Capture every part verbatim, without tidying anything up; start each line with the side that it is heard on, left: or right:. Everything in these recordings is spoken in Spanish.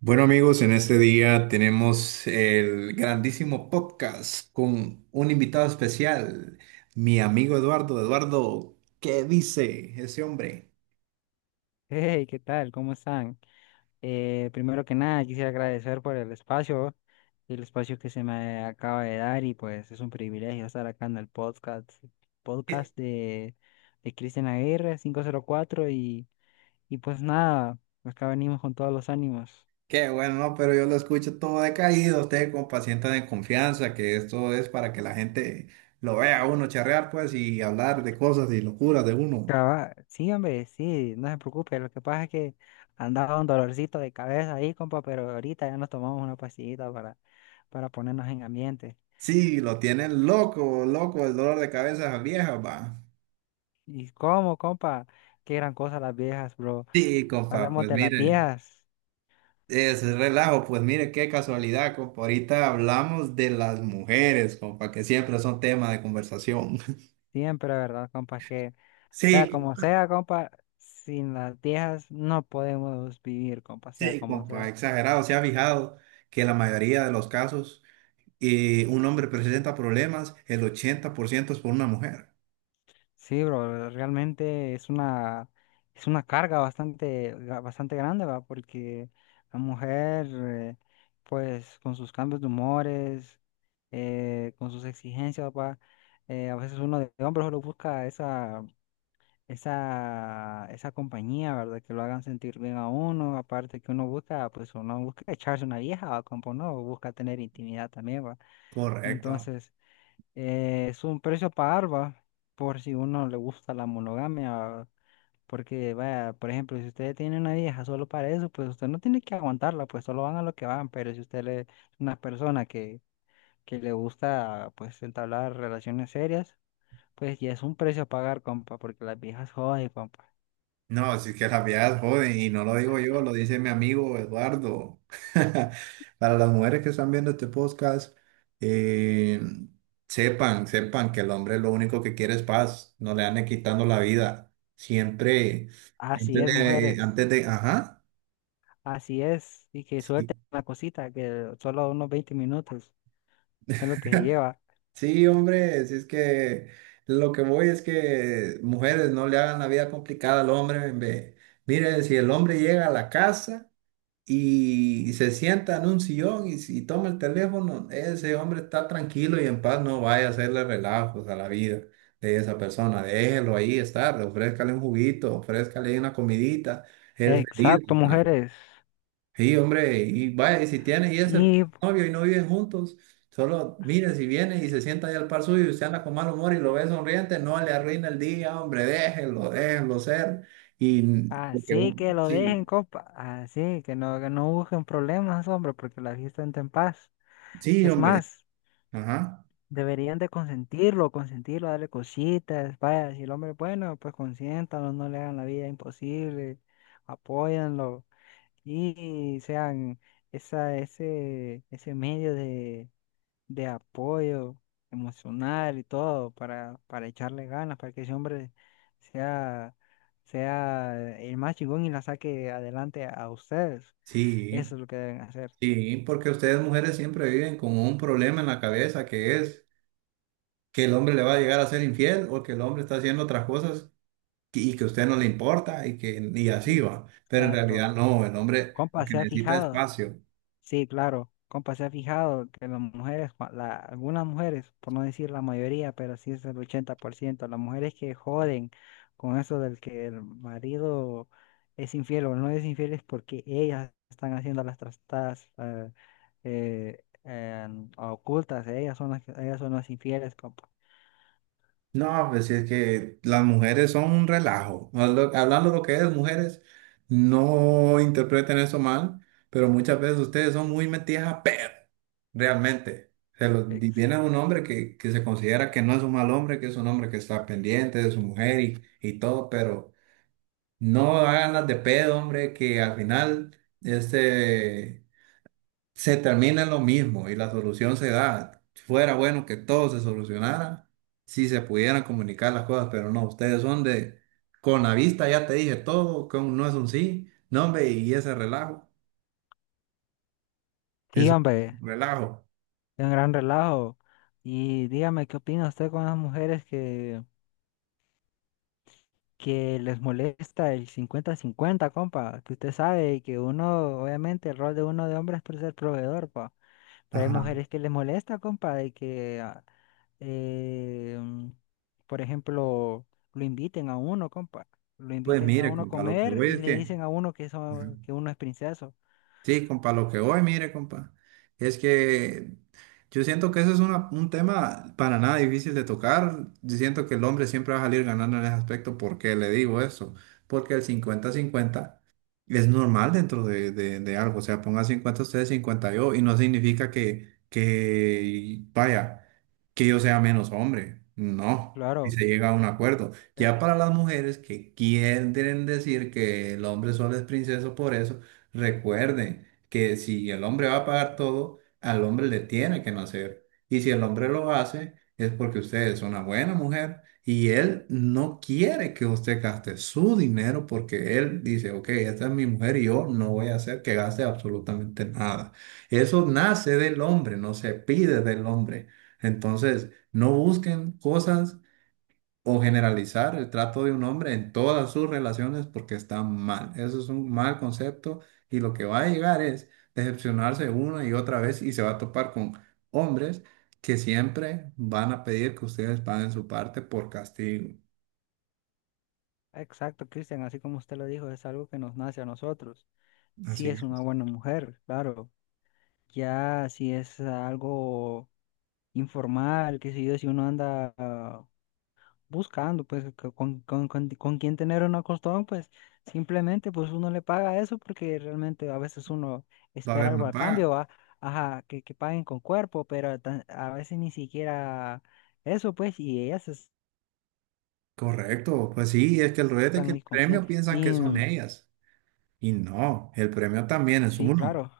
right: Bueno amigos, en este día tenemos el grandísimo podcast con un invitado especial, mi amigo Eduardo. Eduardo, ¿qué dice ese hombre?
left: Hey, ¿qué tal? ¿Cómo están? Eh, primero que nada, quisiera agradecer por el espacio, el espacio que se me acaba de dar, y pues es un privilegio estar acá en el podcast,
right: Qué,
left: podcast de, de Cristian Aguirre quinientos cuatro. Y, y pues nada, acá venimos con todos los ánimos.
right: qué bueno, ¿no? Pero yo lo escucho todo decaído, usted con paciente de confianza, que esto es para que la gente lo vea a uno charrear pues y hablar de cosas y locuras de uno.
left: Caba- Sí, hombre, sí, no se preocupe, lo que pasa es que andaba un dolorcito de cabeza ahí, compa, pero ahorita ya nos tomamos una pastillita para, para ponernos en ambiente.
right: Sí, lo tienen loco, loco, el dolor de cabeza vieja, va.
left: ¿Y cómo, compa? Qué gran cosa las viejas, bro.
right: Sí, compa,
left: Hablemos
right: pues
left: de las
right: mire.
left: viejas,
right: Es relajo, pues mire qué casualidad, compa. Ahorita hablamos de las mujeres, compa, que siempre son tema de conversación.
left: siempre, ¿verdad, compa? Que sea
right: Sí,
left: como sea, compa, sin las viejas no podemos vivir, compa, sea
right: sí,
left: como
right: compa,
left: sea.
right: exagerado. ¿Se ha fijado que la mayoría de los casos eh, un hombre presenta problemas, el ochenta por ciento es por una mujer?
left: Sí, bro, realmente es una, es una carga bastante, ga- bastante grande, ¿va? Porque la mujer, eh, pues, con sus cambios de humores, eh, con sus exigencias, ¿va? Eh, a veces uno de hombre solo busca esa. esa, esa compañía, ¿verdad? Que lo hagan sentir bien a uno, aparte que uno busca, pues uno busca echarse una vieja, ¿va, compa? Uno busca tener intimidad también, ¿va?
right: Correcto.
left: Entonces, eh, es un precio a pagar, ¿va? Por si uno le gusta la monogamia, ¿va? Porque, vaya, por ejemplo, si usted tiene una vieja solo para eso, pues usted no tiene que aguantarla, pues solo van a lo que van, pero si usted le- es una persona que, que le gusta, pues, entablar relaciones serias, pues ya es un precio a pagar, compa, porque las viejas joden, compa.
right: No, si es que las viejas joden, y no lo digo yo, lo dice mi amigo Eduardo. Para las mujeres que están viendo este podcast, eh, sepan, sepan que el hombre lo único que quiere es paz, no le anden quitando la vida. Siempre,
left: Así
right: antes
left: es,
right: de,
left: mujeres,
right: antes de, ajá.
left: así es. Y que
right: Sí,
left: suelten la cosita, que solo unos veinte minutos es lo que se lleva.
right: sí, hombre, si es que lo que voy es que mujeres no le hagan la vida complicada al hombre. Ve. Mire, si el hombre llega a la casa y se sienta en un sillón y, si toma el teléfono, ese hombre está tranquilo y en paz, no vaya a hacerle relajos a la vida de esa persona, déjelo ahí estar, ofrézcale un juguito, ofrézcale una comidita, él feliz,
left: Exacto,
right: ¿verdad?
left: mujeres.
right: Sí, hombre, y vaya, y si tiene y es el
left: Y
right: novio y no viven juntos, solo mire si viene y se sienta ahí al par suyo y usted anda con mal humor y lo ve sonriente, no le arruina el día, hombre, déjelo, déjelo ser. Y porque,
left: así que
right: un-
left: lo
right: sí,
left: dejen, compa. Así que no, que no busquen problemas, hombre, porque la fiesta entra en paz.
right: sí,
left: Es
right: hombre,
left: más,
right: ajá.
left: deberían de consentirlo, consentirlo, darle cositas. Vaya, si el hombre es bueno, pues consiéntalo, no le hagan la vida imposible, apóyanlo y sean esa, ese, ese medio de de apoyo emocional y todo para, para echarle ganas, para que ese hombre sea, sea el más chingón y la saque adelante a ustedes. Eso
right: Sí,
left: es lo que deben hacer.
right: sí, porque ustedes mujeres siempre viven con un problema en la cabeza que es que el hombre le va a llegar a ser infiel o que el hombre está haciendo otras cosas que- y que a usted no le importa y que y así
left: Eh,
right: va. Pero en
left: Exacto.
right: realidad no, el hombre
left: Compa,
right: lo que
left: se ha
right: necesita es
left: fijado.
right: espacio.
left: Sí, claro. Compa, se ha fijado que las mujeres, cua- la- algunas mujeres, por no decir la mayoría, pero sí es el ochenta por ciento, las mujeres que joden con eso del que el marido es infiel o no es infiel es porque ellas están haciendo las trastadas eh, eh, en- a ocultas, ellas son las, que- ellas son las infieles, compa.
right: No, pues si es que las mujeres son un relajo. Hablo- Hablando de lo que es mujeres, no interpreten eso mal, pero muchas veces ustedes son muy metidas a perro, realmente. Se lo,
left: Ex.
right: y viene un hombre que, que se considera que no es un mal hombre, que es un hombre que está pendiente de su mujer y, y todo, pero no hagan las de pedo, hombre, que al final este, se termina en lo mismo y la solución se da. Si fuera bueno que todo se solucionara si se pudieran comunicar las cosas, pero no, ustedes son de con la vista ya te dije todo, que no es un sí, no, hombre, y ese relajo,
left: Sí,
right: es
left: hombre,
right: un relajo.
left: es un gran relajo. Y dígame, ¿qué opina usted con las mujeres que... que les molesta el cincuenta-cincuenta, compa, que usted sabe que uno, obviamente, el rol de uno de hombre es por ser proveedor, pa, pero hay
right: Ajá.
left: mujeres que les molesta, compa, de que, ah, eh, mm, por ejemplo, lo inviten a uno, compa, lo
right: Pues
left: inviten a
right: mire,
left: uno a
right: compa, lo que
left: comer
right: voy
left: y
right: es
left: le
right: que.
left: dicen a uno que,
right: Ajá.
left: eso, que uno es princeso.
right: Sí, compa, lo que voy, mire, compa, es que yo siento que eso es una- un tema para nada difícil de tocar. Yo siento que el hombre siempre va a salir ganando en ese aspecto. ¿Por qué le digo eso? Porque el cincuenta-cincuenta es normal dentro de, de- de algo. O sea, ponga cincuenta ustedes, cincuenta yo, y no significa que, que, vaya, que yo sea menos hombre. No. Y
left: Claro,
right: se llega a un acuerdo.
left: es
right: Ya para las mujeres que quieren decir que el hombre solo es princeso por eso. Recuerden que si el hombre va a pagar todo, al hombre le tiene que nacer. Y si el hombre lo hace, es porque usted es una buena mujer y él no quiere que usted gaste su dinero porque él dice, ok, esta es mi mujer y yo no voy a hacer que gaste absolutamente nada. Eso nace del hombre, no se pide del hombre. Entonces, no busquen cosas o generalizar el trato de un hombre en todas sus relaciones porque está mal. Eso es un mal concepto y lo que va a llegar es decepcionarse una y otra vez y se va a topar con hombres que siempre van a pedir que ustedes paguen su parte por castigo.
left: exacto, Cristian, así como usted lo dijo, es algo que nos nace a nosotros. Si
right: Así
left: es una
right: es,
left: buena mujer, claro. Ya si es algo informal, qué sé yo, si uno anda ah, buscando, pues, co- con, con, con, con quién tener un acostón, pues, simplemente, pues, uno le paga eso porque realmente a veces uno
right: va a
left: espera
right: haber
left: algo
right: una
left: a cambio,
right: paga.
left: ¿va? Ajá, que, que paguen con cuerpo, pero tan- a veces ni siquiera eso, pues, y ellas es-
right: Correcto, pues sí, es que el rollo es de
left: están
right: que el
left: muy
right: premio
left: conscientes.
right: piensan
left: Y
right: que son
left: mm,
right: ellas y no, el premio también es
left: sí,
right: uno.
left: claro,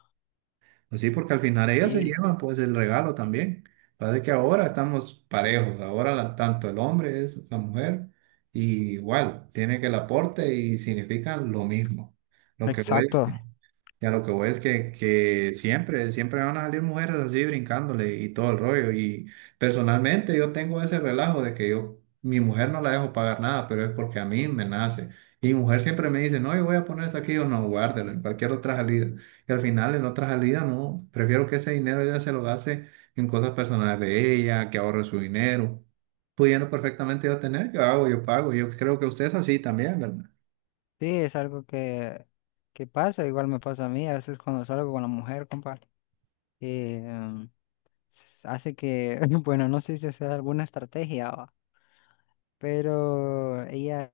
right: Pues sí, porque al final ellas se
left: sí,
right: llevan pues el regalo también. Parece que ahora estamos parejos, ahora la- tanto el hombre es la mujer y igual, tiene que el aporte y significan lo mismo. Lo que voy es-
left: exacto.
right: Ya lo que voy es que, que siempre, siempre van a salir mujeres así brincándole y todo el rollo. Y personalmente yo tengo ese relajo de que yo, mi mujer no la dejo pagar nada, pero es porque a mí me nace. Y mi mujer siempre me dice, no, yo voy a poner eso aquí, yo no, guárdelo en cualquier otra salida. Y al final en otra salida, no, prefiero que ese dinero ella se lo gaste en cosas personales de ella, que ahorre su dinero. Pudiendo perfectamente yo tener, yo hago, yo pago. Yo creo que usted es así también, ¿verdad?
left: Sí, es algo que, que pasa, igual me pasa a mí, a veces cuando salgo con la mujer, compa. eh, Hace que, bueno, no sé si es alguna estrategia, va, pero ella,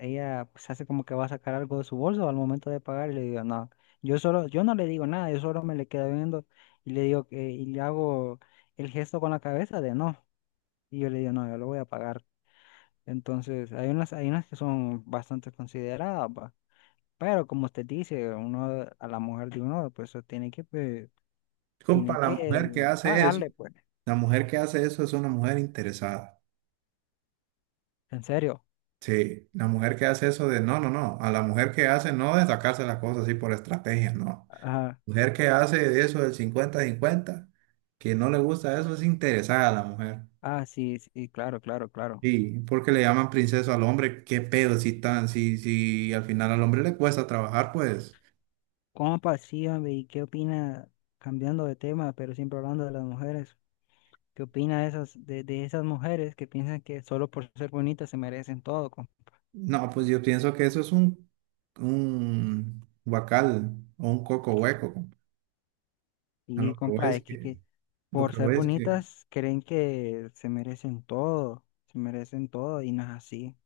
left: ella pues hace como que va a sacar algo de su bolso al momento de pagar y le digo, no, yo solo, yo no le digo nada, yo solo me le quedo viendo y le digo que, y le hago el gesto con la cabeza de no, y yo le digo, no, yo lo voy a pagar. Entonces, hay unas, hay unas que son bastante consideradas, va, pero como usted dice, uno, a la mujer de uno, pues tiene que, pues,
right: Compa,
left: tiene
right: la
left: que
right: mujer que hace eso.
left: pagarle, pues,
right: La mujer que hace eso es una mujer interesada.
left: en serio.
right: Sí, la mujer que hace eso de no, no, no. A la mujer que hace no de sacarse las cosas así por estrategia, no. Mujer que hace de eso del cincuenta cincuenta que no le gusta eso, es interesada la mujer.
left: Ah, sí, sí, claro, claro, claro.
right: Sí, porque le llaman princesa al hombre, qué pedo si tan, si, si al final al hombre le cuesta trabajar, pues.
left: ¿Cómo pasía, hombre? ¿Y qué opina, cambiando de tema, pero siempre hablando de las mujeres? ¿Qué opina de esas, de, de esas mujeres que piensan que solo por ser bonitas se merecen todo? Com-
right: No, pues yo pienso que eso es un, un guacal o un coco hueco. A lo
left: Y
right: que voy
left: compa,
right: es
left: es que,
right: que,
left: que
right: lo
left: por
right: que
left: ser
right: voy es que
left: bonitas creen que se merecen todo, se merecen todo y no es así.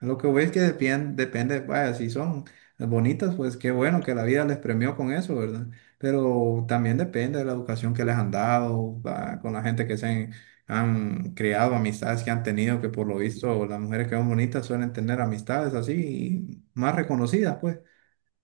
right: Lo que voy es que depende, depende, vaya, si son bonitas, pues qué bueno que la vida les premió con eso, ¿verdad? Pero también depende de la educación que les han dado, va, con la gente que se han, han creado, amistades que han tenido, que por lo visto las mujeres que son bonitas suelen tener amistades así, más reconocidas, pues.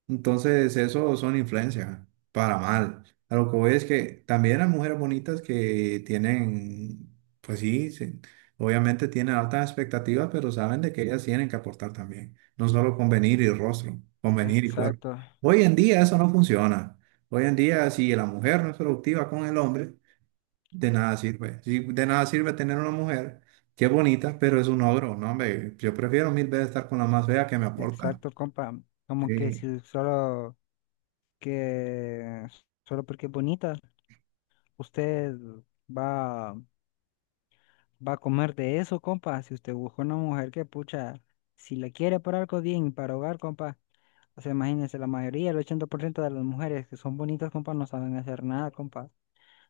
right: Entonces, eso son influencias, para mal. A lo que voy es que también hay mujeres bonitas que tienen, pues sí, sí, obviamente tienen altas expectativas, pero saben de que ellas tienen que aportar también, no solo con venir y rostro, con venir y cuerpo.
left: Exacto,
right: Hoy en día eso no funciona. Hoy en día, si la mujer no es productiva con el hombre, de nada sirve. Si de nada sirve tener una mujer que es bonita, pero es un ogro, ¿no? Hombre, yo prefiero mil veces estar con la más fea que me aporta.
left: exacto, compa. Como que
right: Sí.
left: si solo que solo porque es bonita, usted va va a comer de eso, compa. Si usted busca una mujer que, pucha, si la quiere para algo bien, para hogar, compa. O sea, imagínense, la mayoría, el ochenta por ciento de las mujeres que son bonitas, compa, no saben hacer nada, compa.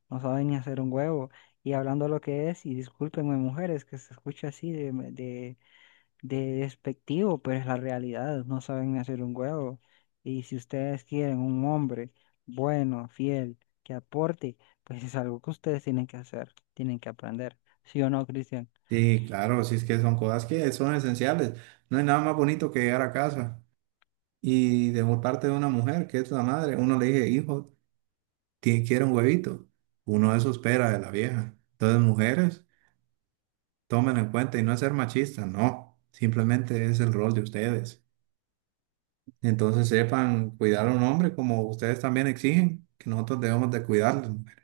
left: No saben ni hacer un huevo. Y hablando lo que es, y discúlpenme, mujeres, que se escucha así de, de, de despectivo, pero es la realidad, no saben ni hacer un huevo. Y si ustedes quieren un hombre bueno, fiel, que aporte, pues es algo que ustedes tienen que hacer, tienen que aprender. ¿Sí o no, Cristian?
right: Sí, claro, sí es que son cosas que son esenciales. No hay nada más bonito que llegar a casa y de por parte de una mujer que es la madre, uno le dice, hijo, ti- quiere un huevito. Uno eso espera de la vieja. Entonces, mujeres, tomen en cuenta y no es ser machista, no, simplemente es el rol de ustedes. Entonces, sepan cuidar a un hombre como ustedes también exigen que nosotros debemos de cuidarles, mujer.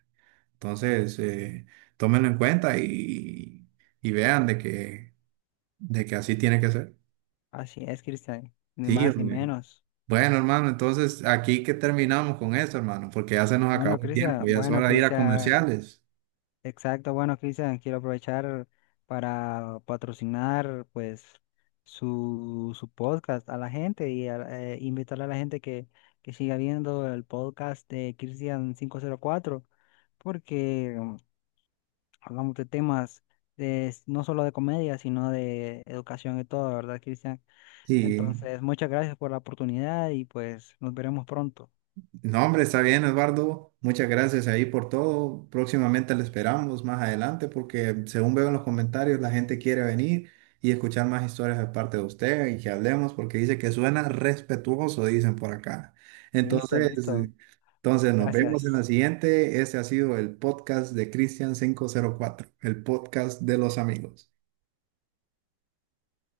right: Entonces, eh, tómenlo en cuenta y, y vean de que, de que así tiene que ser.
left: Así es, Cristian, ni
right: Sí,
left: más ni
right: hombre.
left: menos.
right: Bueno, hermano, entonces aquí que terminamos con esto, hermano, porque ya se nos
left: Bueno,
right: acabó el tiempo,
left: Cristian,
right: ya es
left: bueno,
right: hora de ir a
left: Cristian,
right: comerciales.
left: exacto, bueno, Cristian, quiero aprovechar para patrocinar pues su, su podcast a la gente y a- eh, invitarle a la gente que, que siga viendo el podcast de Cristian quinientos cuatro, porque mm, hablamos de temas de, no solo de comedia, sino de educación y todo, ¿verdad, Cristian?
right: Sí,
left: Entonces, muchas gracias por la oportunidad y pues nos veremos pronto.
right: no, hombre, está bien, Eduardo. Muchas gracias ahí por todo. Próximamente le esperamos más adelante porque según veo en los comentarios, la gente quiere venir y escuchar más historias de parte de usted y que hablemos porque dice que suena respetuoso, dicen por acá.
left: Listo,
right: Entonces,
left: listo.
right: entonces nos vemos en la
left: Gracias.
right: siguiente. Este ha sido el podcast de Cristian quinientos cuatro, el podcast de los amigos.